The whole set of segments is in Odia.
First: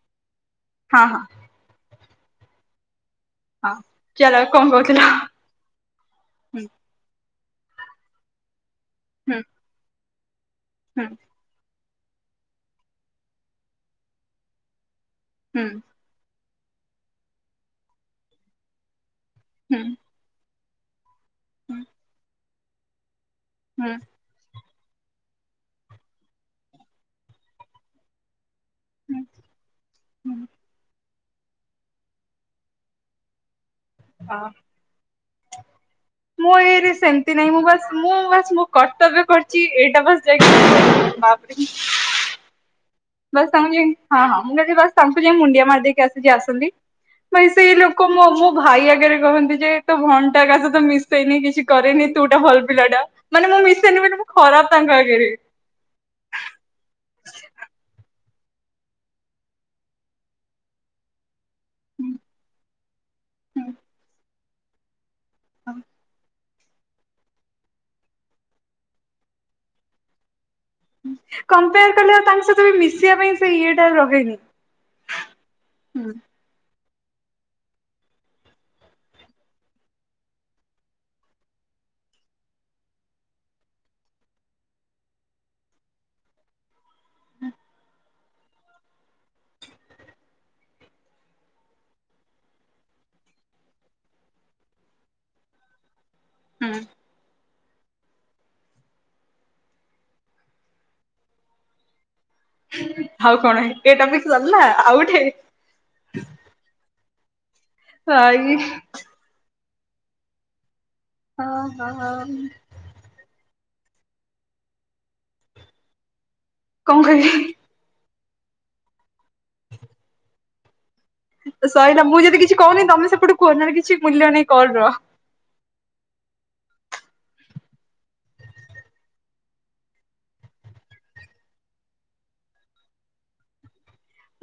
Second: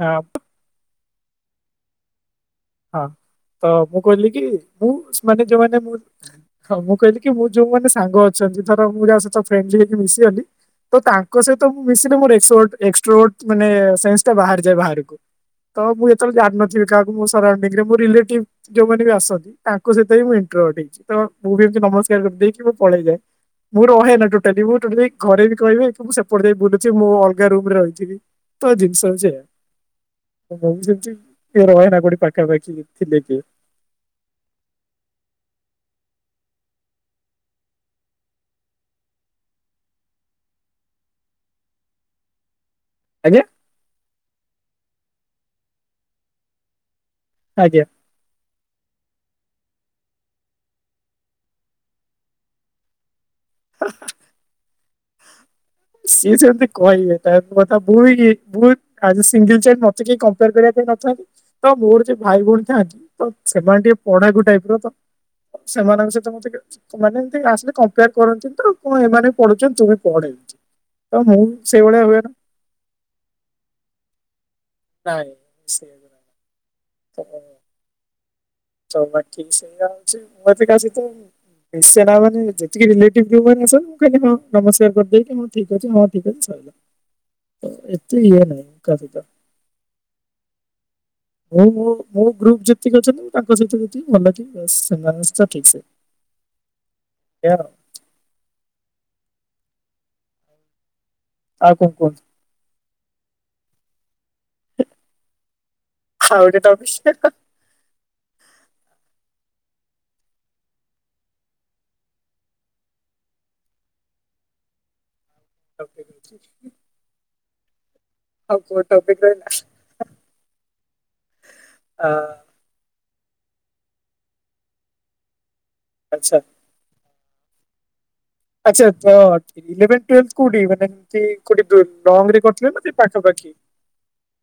ହଁ ହଁ ହଁ ହଁ ତ ହଁ ମୁଁ କହିଲି ଚାଲ କି କଣ ମୁଁ କହୁଥିଲ? ମାନେ ଯୋଉମାନେ ମୁଁ ହୁଁ ହଁ ମୁଁ କହିଲି କି ମୁଁ ଯୋଉ ମାନେ ସାଙ୍ଗ ଅଛନ୍ତି ଧର ମୁଁ ଯା ହୁଁ ସହିତ ଫ୍ରେଣ୍ଡଲି ହେଇକି ମିଶିଗଲି ତ ତାଙ୍କ ତା ସହି ମିଶିଲି ମୋର ଏକ୍ସସୋଟ ଏକ୍ସଟ୍ରୋଟ ମାନେ ସେନ୍ସ ଟା ବାହାରି ଯାଏ ବାହାରକୁ ହୁଁ ହୁଁ ତ ମୁ ତ ଜାଣିନଥିବେ କାହାକୁ ମୋ ସରାଉଣ୍ଡିଂ ମୋ ରିଲେଟିଭ ଯୋଉମାନେ ବି ଆସନ୍ତି ହୁଁ ତାଙ୍କ ସହିତ ମୁଁ ଇଣ୍ଟର୍ଭର୍ଟ ହେଇଯାଏ ତ ମୁଁ ବି ହୁଁ ଏମିତି ନମସ୍କାର କରି ଦେଇ କି ମୁଁ ପଳେଇଯାଏ ମୁଁ ହୁଁ ରହେନା ଟୋ ସେଠି ମୁଁ ଟୋଟାଲି ଘରେ ବି କହିବେ ମୁଁ ସେପଟ ଯାଇ ବୁଲୁଛି ମୁଁ ଅଲଗା ରୁମ ରେ ରହିଥିବି ତ ଜିନିଷ ହୁଁ ହୁଁ ସେଇଆ ପାଖାପାଖି ଥିଲେ କିଏ ହଁ ମୁଁ ଏଇରେ ସେମିତି ନାହିଁ ମୁଁ ବାସ ମୁଁ ବାସ୍ ମୁଁ କର୍ତ୍ତବ୍ୟ କରିଛି ଏଇଟା ବାସ୍ ବାପରେ ଆଜ୍ଞା। ବାସ ସାଙ୍ଗ ହଁ ହଁ ମୁଁ ଯଦି ବାସ ତାଙ୍କୁ ଯାଇ ମୁଣ୍ଡିଆ ମାରି ଦେଇକି ଆସି ଯା ଆସନ୍ତି ବ ସେଇ ଆଜ୍ଞା ଲୋକ କ ମୋ ମୋ ଭାଇ ଆଗରେ କହନ୍ତି ଯେ ତୋ ଭଉଣୀ ଟା କାହା ସହିତ ମିଶେନି କିଛି କରେନି ତୁ ଟା ଭଲ ପିଲାଟା ମାନେ ମୁଁ ମିଶେନି ବୋଲି ମୁଁ ଖରାପ ତାଙ୍କ ଆଗରେ ସିଏ ସେମତି କହିବେ ତାଙ୍କ କଥା [unintelligible] ଆଉ ସିଙ୍ଗଲ ଚେନ୍ ମତେ କେହି କମ୍ପେୟାର କରିବା ପାଇଁ ନଥାନ୍ତି ତ ମୋର ଯେ ଭାଇ ଭଉଣୀ ଥାନ୍ତି ତ ସେମାନେ ଟିକେ ପଢାଗୁ ଟାଇପ ର ତ। ସେମାନଙ୍କ ସହିତ ମତେ ସେମାନେ ଏମିତି ଆସିଲେ କମ୍ପେୟାର କରନ୍ତି ତ କଣ ଏମାନେ ବି ପଢୁଛନ୍ତି ତୁ ବି ପଡେ ଏମିତି। ତ ମୁଁ କମ୍ପେୟାର ସେଇଭଳିଆ କଲେ ହୁଏ ଆଉ ନା ତାଙ୍କ ସହିତ ବି ମିଶିବା ପାଇଁ ସେ ଇଏ ଟା ରହେନି। ନାଇ ସେୟା ହୁଁ ପରା କହ। ସମୟ ଠିକ୍ ସେୟା ହେଉଛି ମୁଁ ଏମିତି କାଆ ସହିତ ମିଶେନା ମାନେ ଯେତିକି ରିଲେଟିଭ ଯୋଉ ମାନେ ସୋ ମୁଁ ଖାଲି ନମସ୍କାର କରିଦେଇକି ହଁ ଠିକ ଅଛି ହଁ ଠିକ ଅଛି। ଏତେ ଇଏ ନାଇ କାଆ ସହିତ। ମୁଁ ମୋ ଗ୍ରୁପ ଯେତିକି ଅଛନ୍ତି ତାଙ୍କ ସହିତ ଯେତିକି ଭଲ କି ସେମାନେ ସହ ଠିକ ସେ। ହୁଁ। ଏଆ। ଆଉ କଣ କୁହ। ଆଉ କଣ ଏତେ ଟପିକ ସରିଲା ଆଉ ଗୋଟେ। ଆଉ ଗୋଟେ ଟପିକ ଷ୍ଟାର୍ଟ। ହାଇ। ହଁ ହଁ ହଁ। ଆ [unintelligible] କଣ କହିବି ହି। ଆଉ କୋଉ ଟପିକ ରହିଲା। ତ ସଇଲା ଆ, ମୁଁ ଯଦି କିଛି କହୁନି ତମେ ସେପଟ କୁହ ନଏଲେ କିଛି ମୂଲ୍ୟ ନାଇ କଲ ର। ଆଚ୍ଛା। ଆଚ୍ଛା ଥଟ ଇଲେଭେନ ଟୁୱେଲ୍ଥ କୋଉଠି ମାନେ ଏମତି କୋଠି ଲଙ୍ଗ ରେ କରିଥିଲେ ନା ଏଇ ପାଖପାଖି।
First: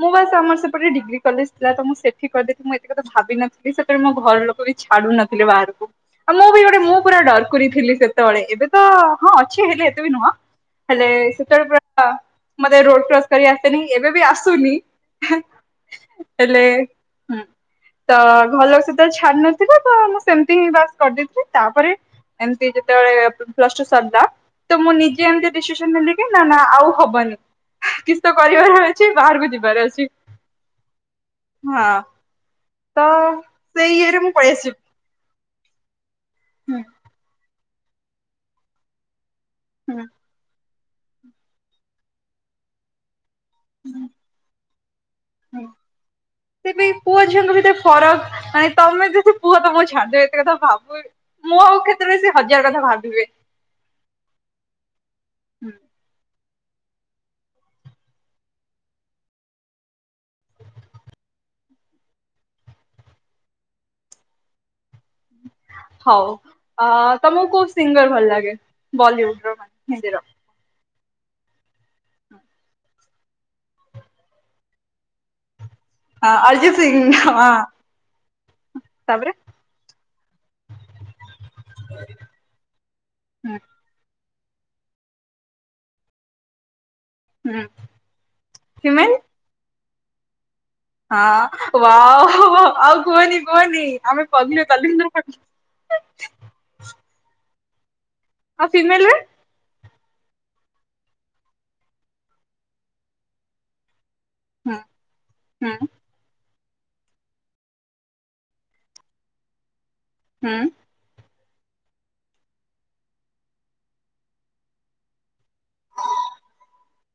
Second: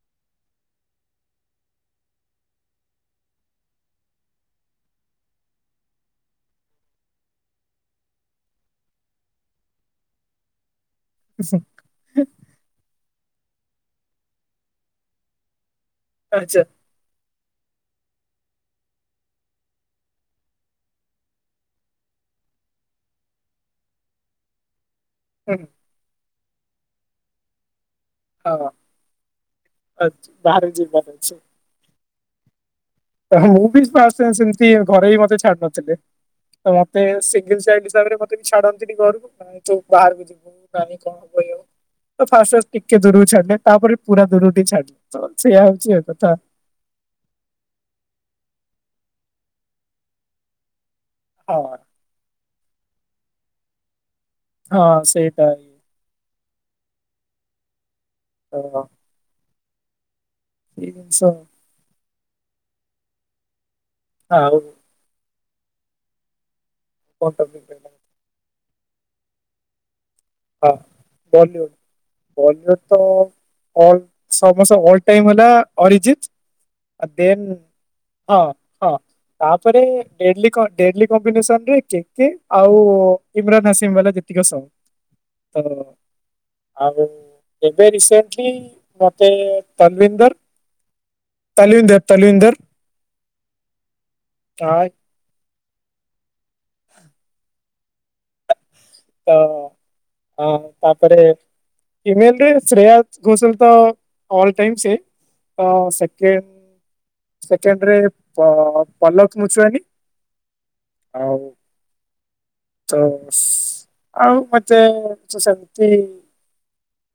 ମୁଁ ବାସ ଆମର ସେପଟେ ଡିଗ୍ରୀ କଲେଜ ଥିଲା ତ ମୁଁ ସେଠି କରି ଦେଇ ମୁଁ ଏତେ କଥା ଭାବିନଥିଲି ସେପଟେ ମୋ ଘର ଲୋକ ବି ଛାଡୁ ନଥିଲେ ବାହାରକୁ। ଆଉ ମୁଁ ବି ଗୋଟେ ମୁଁ ପୁରା ଡରକୁରି ଥିଲି ସେତେବେଳେ ଏବେ ତ ହଁ ଅଛି ହେଲେ ଏତେ ବି ନୁହଁ। ହେଲେ ସେତେବେଳେ ପୁରା [inaudible] ମତେ ରୋଡ କ୍ରସ୍ କରି ଆସେନି ଏବେ ବି ଆସେ ସୁନି [inaudible] ହେ [inaudible] ଆଚ୍ଛା ହେଲେ [inaudible] ହୁଁ। ତୋ ଘର ଲୋକ ସହିତ ଛାଡି ନଥିଲା ତୋ, ମୁଁ ସେମିତି ହିଁ ବାସ କରିଦେଇଥିଲି ତାପରେ ଏମତି ଯେତେବେଳେ ପ୍ଲସଟୁ ସରିଲା। ତ ମୁଁ ନିଜେ ଏମିତି ହୁଁ, ଡିସିସନ ନେଲି କି ନା ନା ଆଉ ହବନି। [inaudible] କିଛି ତ ହଁ କରିବାର ଅଛି। ଚି ବାହାରକୁ ଯିବାର ଅଛି ଆଚ୍ଛା, ବାହାରେ ଯିବାର ଅଛି [inaudible] ହଁ। ତ ମୁଁ ବି ସେଇ ଫାଷ୍ଟ ଇଏରେ ଟା ମୁଁ ପଳେଇ ସେମତି ଆସିବି। ଘରେ ବି ମତେ ଛାଡୁ ନଥିଲେ। [inaudible] ତ ହୁଁ ମତେ ସେ କିନ୍ତୁ ସେ ହିସାବରେ ମତେ ଛାଡନ୍ତିନି ଘର କୁ। ହୁଁ ବାହାରକୁ ଯିବୁ [unintelligible] ତ ଫାଷ୍ଟ ଫାଷ୍ଟ ଟିକେ ଦୂରକୁ ଛାଡ଼ିଲେ। ତାପରେ ପୁରା ଦୁରକୁ ଟିକେ ଛାଡଲେ। [inaudible] ସେଇୟା ହଉଛି ଏ କଥା। ତେବେ ପୁଅ ଝିଅଙ୍କ ଭିତରେ ଫରକ, ମାନେ ତମେ ଦି ପୁଅ ତମକୁ ଛାଡ ଦେବେ ଏତେ କଥା ଭାବୁନି। ହଁ। ତେବେ ସେ ହଜାର କଥା ଭାବିବେ। ହଁ ସେଇଟା [unintelligible] ଏମିତି ସବୁ ଆଉ [inaudible] ହଉ ଆ କଣ ତମକୁ କୋଉ ଟପିକ୍ ରହିଲା ସିଙ୍ଗର ଭଲ ଲାଗେ? ବଲିଉଡ ର ହିନ୍ଦୀର। ହଁ [inaudible] ବଲିଉଡ଼ ବଲିଉଡ ତ [inaudible] ଅଲ ସମସ୍ତ ଅଲ ଟାଇମ ହେଲା ଅରିଜିତ। [unintelligible] ଦେନ୍ ହଁ। ହଁ [inaudible] ହଁ। ତାପରେ ଡେଲି କ କମ୍ବିନେସନରେ କେକେ ଆଉ ହୁଁ ଇମ୍ରାନ ହାସିମ ବାଲା ଦେ [unintelligible] ତ [inaudible] ଆଉ ହୁଁ [inaudible] ଏବେ ରିସେଣ୍ଟଲି ହ୍ୟୁମେନ୍ ମତେ ତନ୍ବିନ୍ଦର୍। ହଁ ୱାଓ ଆଉ କୁହନି କୁହନି ଆମେ ପଗ୍ଲେ ଆ ବଳିନ୍ଦର୍ ପାର୍ଟି। ଆଉ ଫିମେଲରେ? ତ [inaudible] ହଁ ତାପରେ [inaudible] ଫିମେଲରେ ଶ୍ରେୟା ଘୋଷଲ ତ ଅଲ ହୁଁ ଟାଇମ୍ ସେ। [inaudible] ତ ହୁଁ ସେକେଣ୍ଡ ସେକେଣ୍ଡରେ [inaudible] ପ ପଲକ ମୁଚୁଆନୀ ହୁଁ। ହଉ ତ [unintelligible] ଆଉ ମତେ ସେମିତି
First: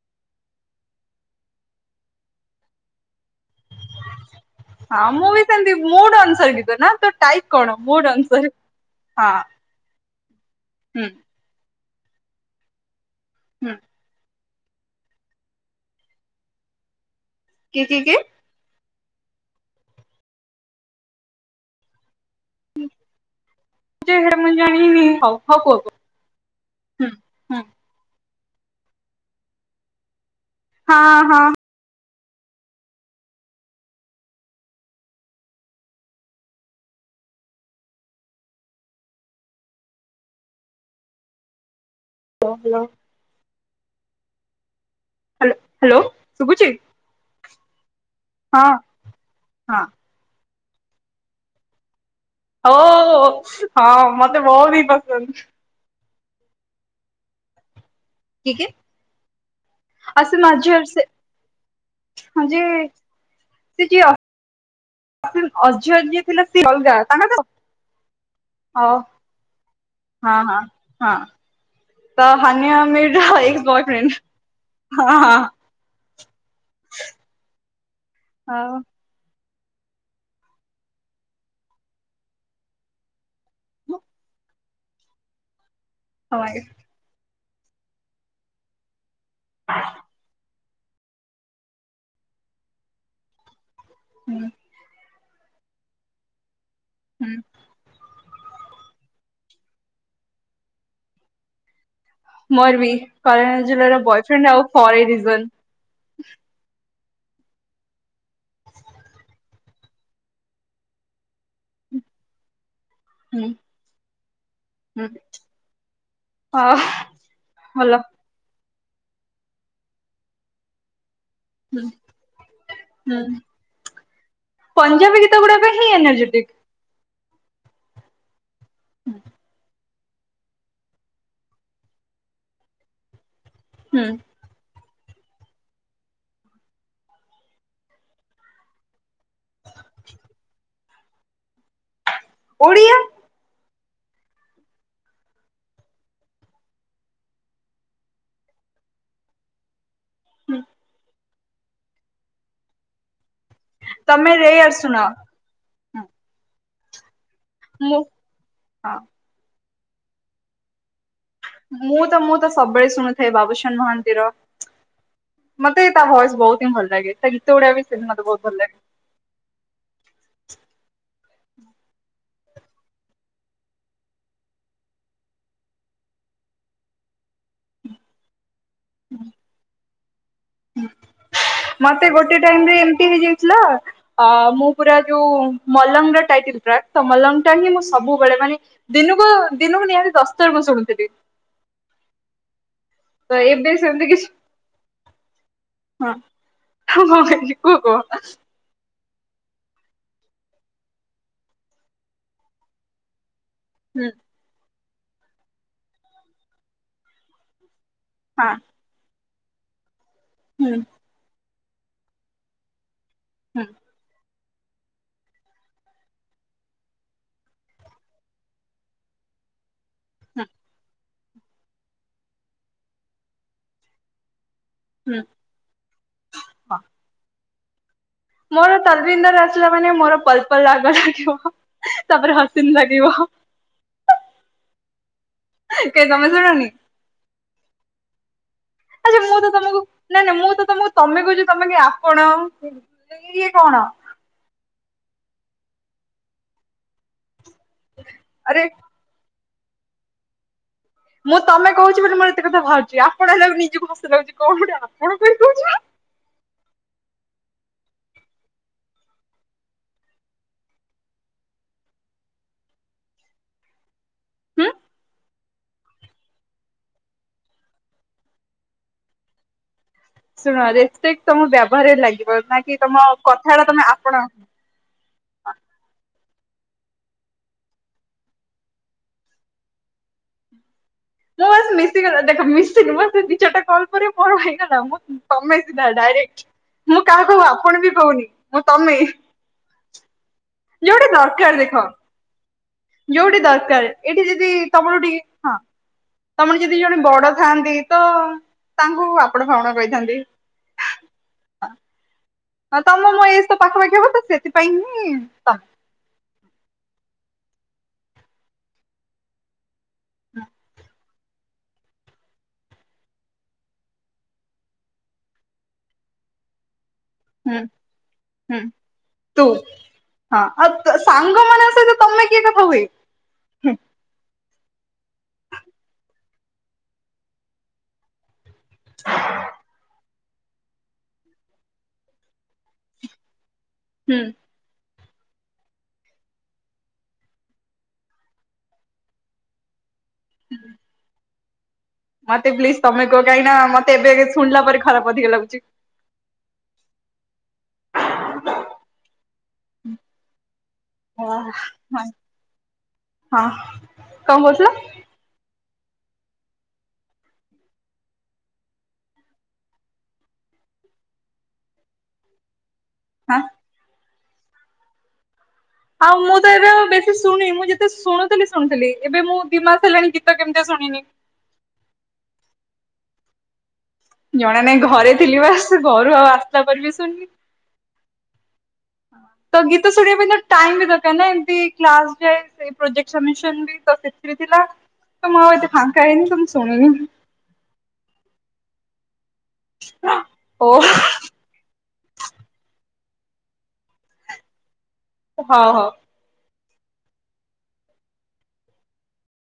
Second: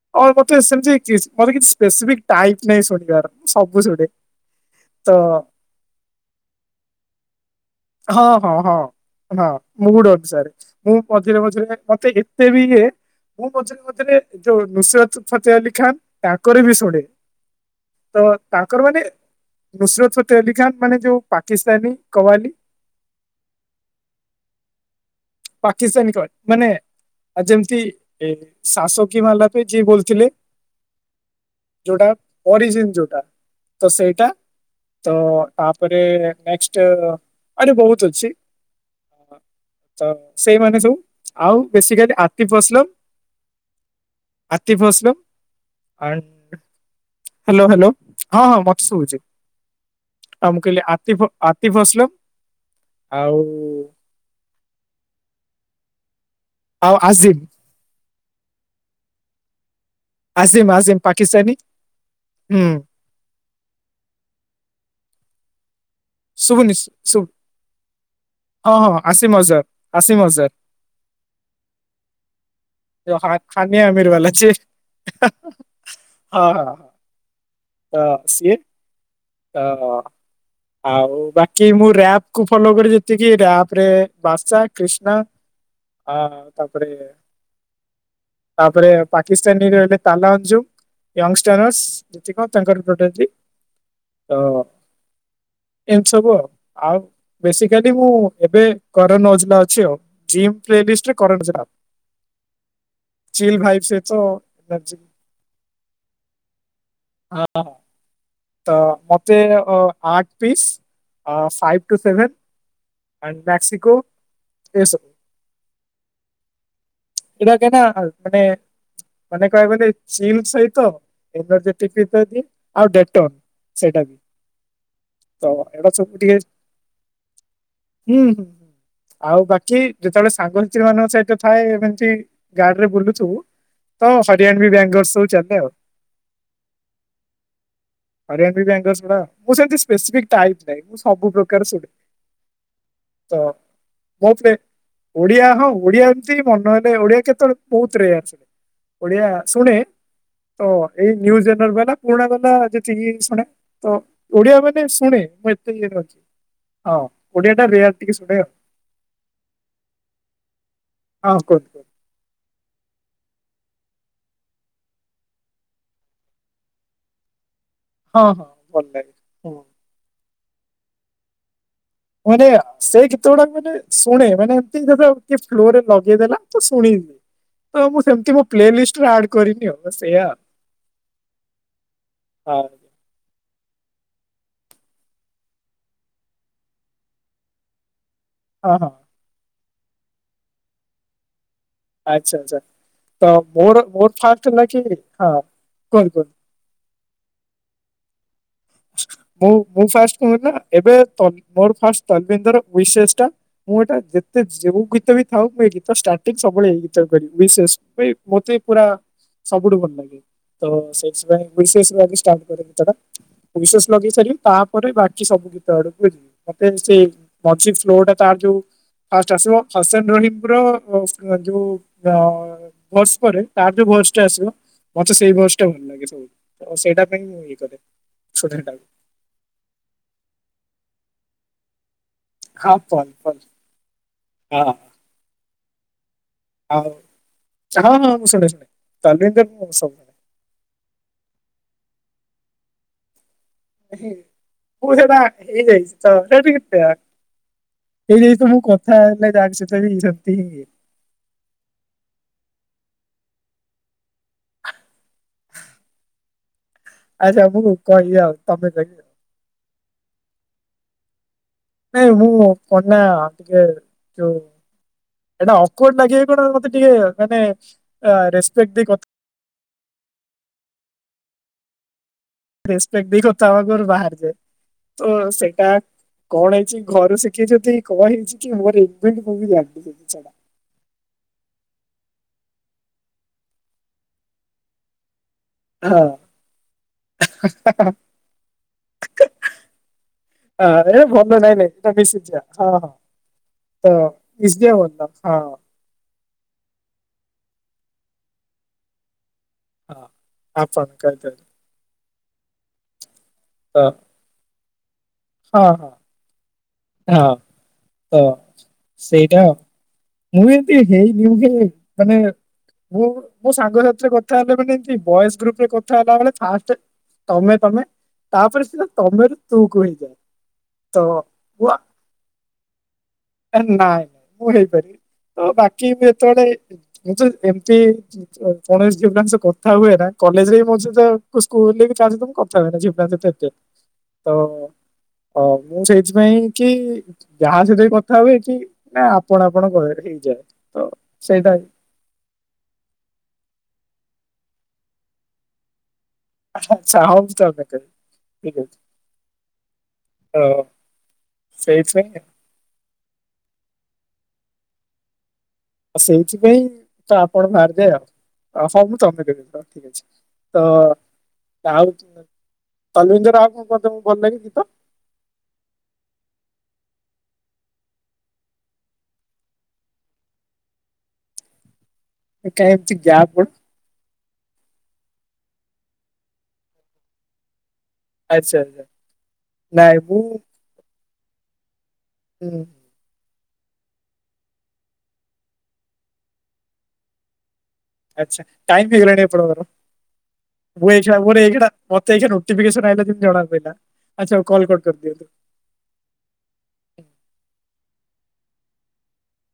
[unintelligible] [inaudible] ହଁ ତ ମୁଁ ବି ସେମିତି ମୁଡ ଅନୁସାରେ ଗିତ ନା ତ ଟାଇପ କଣ? ମୋର୍ ହଁ ହଁ ହଁ [inaudible] ହଁ ମୁଡ୍ ଅନୁସାରେ [inaudible] ମୁଁ ହୁଁ ପଚ୍ ମଝିରେ ମଝିରେ ମତେ ଏତେ ବି ଇଏ ମୁଁ ହୁଁ ପଚାରେ ପଚାରେ ଯୋଉ ନୁସିରତ୍ ଫତେ ଅଲି ଖାଁ [inaudible] ତାଙ୍କରେ ବି ଶୁଣେ। କି କି [inaudible] କି ତ ତାଙ୍କର ମାନେ [inaudible] ନୁସିରତ୍ ଫତେ ଅଲି ଖାନ ମାନେ ଯୋଉ ପାକିସ୍ତାନୀ କବାଲି। କିଏ ହେଟା ମୁଁ ଜାଣିନି? ହଉ ହଉ କୁହ କୁହ ପାକିସ୍ତାନୀ ତଳେ ମାନେ ହୁଁ [inaudible] ହୁଁ ଯେମିତି [inaudible] ଏ ଶାସକୀ ମାଲାକି ଜି ବୋଲୁ ଥିଲେ। ହଁ ହଁ। ଯୋଉଟା [inaudible] ଓରିଜିନ୍ ଯୋଉଟା [inaudible] ତ ସେଇଟା ତ ତାପରେ ନେକ୍ସଟ୍ [inaudible] ମାନେ ବହୁତ ଅଛି। ତ ସେଇମାନେ ସବୁ ଆଉ ବେଶୀ କାଲି ଆତି ପସଲ। ହ୍ୟାଲୋ ଆତିଫସଲ ହ୍ୟାଲୋ ହ୍ୟାଲୋ ଆଣ୍ଡ ଶୁଭୁଛି ହ୍ୟାଲୋ ହ୍ୟାଲୋ। ହଁ ହଁ ମତେ ସୁବୁଛି, ହଁ ଆଉ ମୁଁ କହିଲି ଆତି ଫସ ଲମ୍। ହୋ ହୋ ହଁ ମତେ ବହୁ ବି ପସନ୍ଦ। ଆଉ ଆଜିିଲ୍। କିଏ କିଏ? ଆଜିମ ଆଜିମ୍ ପାକିସ୍ତାନୀ। ହଁ ଯେ ହୁଁ ସିଏ ଯେ ଅଯୟ ଯିଏ ଥିଲା ସେ ଶୁଭୁନି ଅଲଗା ଶୁଭ ତାଙ୍କ ତା ହଉ ହଁ ହଁ ହଁ ତ ହାନି ଆ ଯଉ ଛାଣିଆ ଆମିର ବାଲା ଛି ହଁ ହଁ ହଁ। ହଁ। ହଉ। ଅ ହ। ଆଉ ବାକି ମୁଁ ରାପ କୁ ଫଲୋ କରି ଯେତିକି ରାପରେ ବାସା କ୍ରିଷ୍ଣା [inaudible] ହଁ ହୁଁ ତାପରେ ତାପରେ ପାକିସ୍ତତାନ ର ହିଲେ। ତା ନା ଅଜୁ ୟଙ୍ଗ ଷ୍ଟାର ଅସ୍ ଯେତିକ ତାଙ୍କର। [unintelligible] ତ ଏମିତି ସବୁ ଆଉ, ଆଉ। ହଁ। ବେଶିକାଲି ମୁଁ ଏବେ କରନ ଓଜଲା ଅଛି ଆଉ ଜିମ୍ ପ୍ଲେ ଲିଷ୍ଟ ରେ କରନ ଓଜଲା। ମୋର ବି ଚିଲ୍ ଫରେନ୍ ଭାଇବ୍ ଜିଲ୍ଲାର ସହିତ ବୟଫ୍ରେଣ୍ଡ ଆଉ ଫରେ ରିଜନ୍। ଅ ଆ। ତ ମତେ ଆଠ ପିସ୍ ଫାଇ ଟୁ ସେଭେନ ହୁଁ ଏସବୁ ହଁ ହଁ। ଏଇଟା କେ ନା ମାନେ ମାନେ କହ ବୋଲି ଚିଲ ସହିତ ଇନୋ ହୁଁ ଦେଡିଟିଭି [unintelligible] ଆଉ ହୁଁ ଦେଟପ୍ ସେଟା। ପଞ୍ଜାବୀ ଗୀତ ଗୁଡ଼ା କ ହିଁ ଟିକେ ଏନର୍ଜେଟିକ୍। ହୁଁ ହୁଁ ଆଉ ବାକି ଯେତେବେଳେ ସାଙ୍ଗସାଥି୍ ମାନଙ୍କ ସହିତ ଥାଏ ଗାଡ ରେ ବୁଲୁଥିବୁ ହୁଁ ତ ହରିୟଣ ବି ବ୍ୟାଙ୍ଗର୍ ସବୁ ଚାଲେ ଆଉ। [inaudible] ହରିୟାର ବେଙ୍ଗସ ନା ମୁଁ ସେ ସ୍ପେଶିପିକ ଟାଇମ ନାହିଁ ମୁଁ ସବୁ ପ୍ରକାର ସୁବିଧା ଓଡ଼ିଆ। ତ ମୋ ଉପରେ ଓଡିଆ ହଉଁ ଓଡିଆ ଏମିତି ମନହେ ଓଡିଆ କେତେବେଳେ କଉଥିରେ ରେ ଆଛା, ଓଡିଆ ଶୁଣେ, ତ ଏଇ ନିଉ ଜେନର ବାଲା ପୁରୁଣା ବାଲା ଯେତିକି ଶୁଣେ ତ ତମେ ଓଡିଆ ରେୟାର ମାନେ ଶୁଣ ଶୁଣେ [unintelligible] ହଁ ଓଡ଼ିଆ ଟା ରେୟ ମୁଁ ଟିକେ ଶୁଣେ। ହଁ ହଁ କୁହ। ମୁଁ ତ ମୁଁ ତ ସବୁବେଳେ ଶୁଣୁଥାଏ ବାବୁସାନ ମହାନ୍ତିର। ମତେ ତା ଭଏସ ବହୁତ ହିଁ ଭଲ ଲାଗେ ତା ଗୀତ ଗୁଡ଼ା ଆ ବି ସେ ହଁ ମତେ ବହୁତ ହଁ ଭଲ ଲାଗେ। ହଁ ମାନେ ସେ ଗୀତ ଗୁଡାକ ମାନେ ଶୁଣେ ମାନେ ଏମତି ସେଟା ଫ୍ଲୋରରେ ଲଗେଇଦେଲା ତ ଶୁଣି ତ ମୁଁ ସେମତି ମୋ ପ୍ଲେଲିଷ୍ଟରେ ଆଡ କରିନି ଆଉ ବାସ ଏଇଆ। ହୁଁ ମତେ ଗୋଟେ ଟାଇମ ରେ ଏମିତି ହେଇଯାଇ ଲା ଆଉ ମୁଁ ପୁରା ଯୋଉ ମଲଙ୍ଗ୍ ର ଟାଇଟେଲ ଟ୍ରାକ ତ ମଲାଙ୍ଗ୍ ଟା ହିଁ ସବୁବେଳେ ମାନେ ହଁ ହଁ ଦିନକୁ ଦିନକୁ ନିହାତି ଦଶ ଥର ମୁଁ ଶୁଣୁଥିଲି। ଆଚ୍ଛା ଆଛା ତ ଏବେ ମୋର ସେମିତି ମୋର କିଛି ଫାଷ୍ଟ ଥିଲା କି ହଁ କୁହନ୍ତୁ। ହଁ ହଁ ହେଲି କୁହ। ମୁଁ ମୁଁ ଫାଷ୍ଟ କହେ ନା ଏବେ ତଲ ମୋର ଫାଷ୍ଟ ତଲବିନ୍ଦର ଉଇସେସ ଟା। ମୁଁ ଏଟା ହୁଁ ଯେତେ ଯୋଉ ଗୀତ ବି ଥାଉ ମୁଁ ଏଇ ଗୀତ ଷ୍ଟାର୍ଟିଙ୍ଗ ସବୁବେଳେ ଏଇ ଗୀତ କରିବି ବିଶେଷ ହଁ ମୋତେ ପୁରା ସବୁଠୁ ଭଲ ଲାଗେ ତ ହୁଁ ସେ ସେଇ ବିଶେଷ୍ କରି ଷ୍ଟାର୍ଟ କରେ ଗୀତ ଟା ହୁଁ ବିଶେଷ୍ ଲଗେଇ ସାରିବି ତା ପରେ ବାକି ସବୁ ଗୀତ ଆଡକୁ ଯିବି ମତେ ସେ ମଝି ଫ୍ଲୋ ଟା ତାର ଯୋଉ ଫାଷ୍ଟ ଆସିବ। ହସେନ ରହିମ ହୁଁ ବ୍ରୋ [unintelligible] ଯୋଉ। ତ ଭଏସ୍ ପରେ ତାର ଯଉ ଭଏସ୍ ଟା ଆସିବ ମତେ ହୁଁ ସେଇ ଭଏସ୍ ତ ଭଲ ଲାଗେ ସବୁ ହଁ ସେଇଟା ପାଇଁ ମୁଁ ଇଏ କରେ। ଶୁଣେ ମୋର ତାକୁ ତଲବିନ୍ଦର ଆସିଲା ମାନେ ମୋର ପଲ୍ ପଲ୍ ଆଗ ଲାଗିବ। ତାପରେ ହସିନ ହଁ ଲାଗିବ ପଲ୍ ପଲ୍ ଆହ। କେ କଣପାଇଁ ଶୁଣ ନି? ଆଉ ସେମାନେ ନୁହେଁ ମୁଁ ଶୁଣେ ଶୁଣେ। ଆଛା ମୁଁ ତନ୍ମୟଙ୍କର ତ ତମକୁ ସବୁ ନାଇଁ ନାଇଁ ମୁଁ ତ ତମକୁ ତମେ କହୁଚି ତମେ କି ଆପଣ ଇଏ କଣ। ହୁଁ ମୁଁ ସେଇଟା ହେଇ ଯାଇଚି ତ ସେଟା ଟିକେ ହେଇ ଯାଇଚି ତ ମୁଁ ଆରେ କଥା ହେଲେ ଯାହା କିଛି ଦେବି ସେତିକି ହିଁ ନିଏ। ମୁଁ ତମେ କହୁଚି ବୋଲି ମୋର ଏତେ କଥା ଭାଆରୁଚି ଆପଣ ହେଲ ନିଜିକୁ ହସ ଲାଗୁଚି କଣ ଟେ ଆପଣଙ୍କୁ। ଆଚ୍ଛା ମୁଁ କହିବି ଆଉ ତମେ କହିବି ଆଉ। ନାଇଁ ମୁଁ କଣ ନା ଟିକେ ଯୋଉ। ହୁଁ। ଏଇଟା ଆକୱର୍ଡ ଲାଗିବ ନା କଣ ମତେ ଟିକେ ମାନେ ଆ ରେସ୍ପେକ୍ଟ ଦେଇ କ ଶୁଣ ରେସ୍ପେକ୍ଟ ତମ ବ୍ୟାବହାରରେ ଲାଗିବ ନା କି ତମ ରେସପେକ୍ଟ କଥାଟା ତମେ ଆପଣ ହୁଁ। ଓ ସେଇଟା। କଣ ହେଇଛି ଘରୁ ଶିଖେଇ ଛନ୍ତି କଣହେଇଛି କି ମୋର ଏ ଈଂବିଲଡ ମୁଁ ବି ଜାଣିନି କିଛି ଛାଡ଼। ମୁଁ ବାସ୍ ମିଶିଗଲା ଦେଖ ମିଶିନି ମୁଁ ସେ ଦି ଚାରଟା କଲ୍ ପରେ ମୋର ହେଇଗଲା ମୁଁ। ତମେ ସିଧା ହଁ ଡାଇରେକ୍ଟ ମୁଁ କାହାକୁ ଆପଣ ବି କହୁନି ମୁଁ ତମେ। ହା ଆରେ ଯୋଉଠି ଭଲ ଦରକାର ନାଇଁ ନାଇଁ ଦେଖ ଏଇଟା ମିଶିଯା ହଁ ହଁ। ଯୋଉଠି ଦରକାରେ ତ ଏଇଠି ଯଦି ଇଏ ଭଲ ତମର ବି ହଁ। ତମର ଯଦି ଜଣେ ବଡ ଥାଆନ୍ତେ ତ ତାଙ୍କୁ ଆପଣ ଫାପଣ ହଁ କହିଥାନ୍ତି। ଆପଣ କରିଦେବେ। ହଁ ତମ ମୋ ଏଜ୍ ତ ପାଖପାଖି ହବ ତ ସେଥିପାଇଁ ହିଁ। ହଁ ତମେ ହଁ ହଁ କହ ସେଇଟା। ମୁଁ ଏମିତି ହେଇନି ମୁଁ କେବେ ମାନେ। ମୁଁ ମୋ ସାଙ୍ଗ ସାଥିରେ କଥା ହେଲେ ମାନେ ଏମତି ବଏଜ୍ ଗ୍ରୁପ ରେ କଥା ହେଲାବଳେ ଫାଷ୍ଟେ। ତମେ ହୁଁ ତମେ ହୁଁ ତାପରେ ସିଧା ତମେରୁ ତୁ କୁ ହେଇଯାଏ ତ। [unintelligible] ମମେ କିଏ କଥା ହୁଏ। ଆରେ ହୁଁ ନାଇଁ ନାଇଁ ମୁଁ ହେଇପାରେ ତ ବାକି ମୁଁ ଯେତେବଳେ ମୁଁ ତ ଏମତି। [unintelligible] ସ କୌଣସି ଝିଅପିଲାଙ୍କ ଶହ କଥା ହୁଏ ନା କଲେଜରେ ରେ ବି ମୋ ସହିତ କୋଉ ସ୍କୁଲରେ ବି କାହା ସହିତ ମୁଁ କ ଥା ହୁଏନି ଝିଅପିଲାଙ୍କ ସହ ଏତେ ତ। ହୁଁ ଅ ମୁଁ ସେଇଥିପାଇଁ କି ଯାହା ସହିତ ବି କଥା ହୁଏ କି ନାଇ ଆପଣ ଆପଣ କହେ ହେଇ। ଯା ତ ସେଇଟା ବି। ମତେ ପ୍ଲିଜ ତମେ କୁହ କାହିଁକିନା ମତେ ଏବେ ଏବେ ଶୁଣିଲା ପରେ ଖରାପ ଅଧିକା ଲାଗୁଚି। ଆଚ୍ଛା ଆଚ୍ଛା ହଉ ମୁଁ ତମେ ଡାକିବି ଠିକ୍ ଅଛି। ଓହୋ ସେଇଥିପାଇଁ। ହଁ କଣ କରୁଥିଲ? ଆଉ ସେଇଥିପାଇଁ ତ ଆପଣ ବାହାରିଯାଏ ଆଉ ସବୁ ତମେ ଦେବେ ରଖି ଦେବେ। ତ ଆଉ ତଲବିନ୍ଦ ହଁ ଆଉ କଣ କଣ ତମକୁ ଭଲ ଲାଗେ ଗୀତ? ଆଉ ମୁଁ ତ ଏବେ ଆଉ ବେଶୀ ଶୁଣିନି ଯେତେ ଶୁଣୁଥିଲି ଶୁଣିଥିଲି ଏବେ ମୁଁ ଦିଇମାସ ହେଲାଣି ଗୀତ କେମିତି ଶୁଣିନି। ଏକା ବେଳେ ତୁ ଏମିତି ଯା ପଡ। ଜଣା ନାଇଁ ଘରେ ଥିଲି ବା ଆସ ଘରୁ ଆଉ ଆସିଲା ପରେ ବି ଶୁଣନି। ଆଚ୍ଛା ଆଚ୍ଛା ତ ଗୀତ ନାଇଁ ମୁଁ ଶୁଣିବା ପାଇଁ ଟାଇମ ବି ଦରକାର ନା ଏମିତି କ୍ଲାସ୍ ହୁଁ। ପୋଜେକ୍ଟେ ସଦୁସ୍ନ ବି ସେଥିରେ ଥିଲା ତ ମୁଁ ଆଉ ଏ ଫାଙ୍କା ହେଇନି ତ ଶୁଣିନି। ଆଛା ଟାଇମ୍ ବି ହେଇଗଲାଣି ଆପଣଙ୍କର। ଓ କୁଆଡେ ଜାଇଚୁ ଡ଼ା ମତୋ ଏଖୁଣିଆ ନୋତିପିକେସ୍ନ ଆସିଲା ଯେମିତି ଜଣା ପାଇଲା ଆଛା ହୋଉ କଲ୍ କରିଦିଅନ୍ତୁ। ହଉ ହଉ।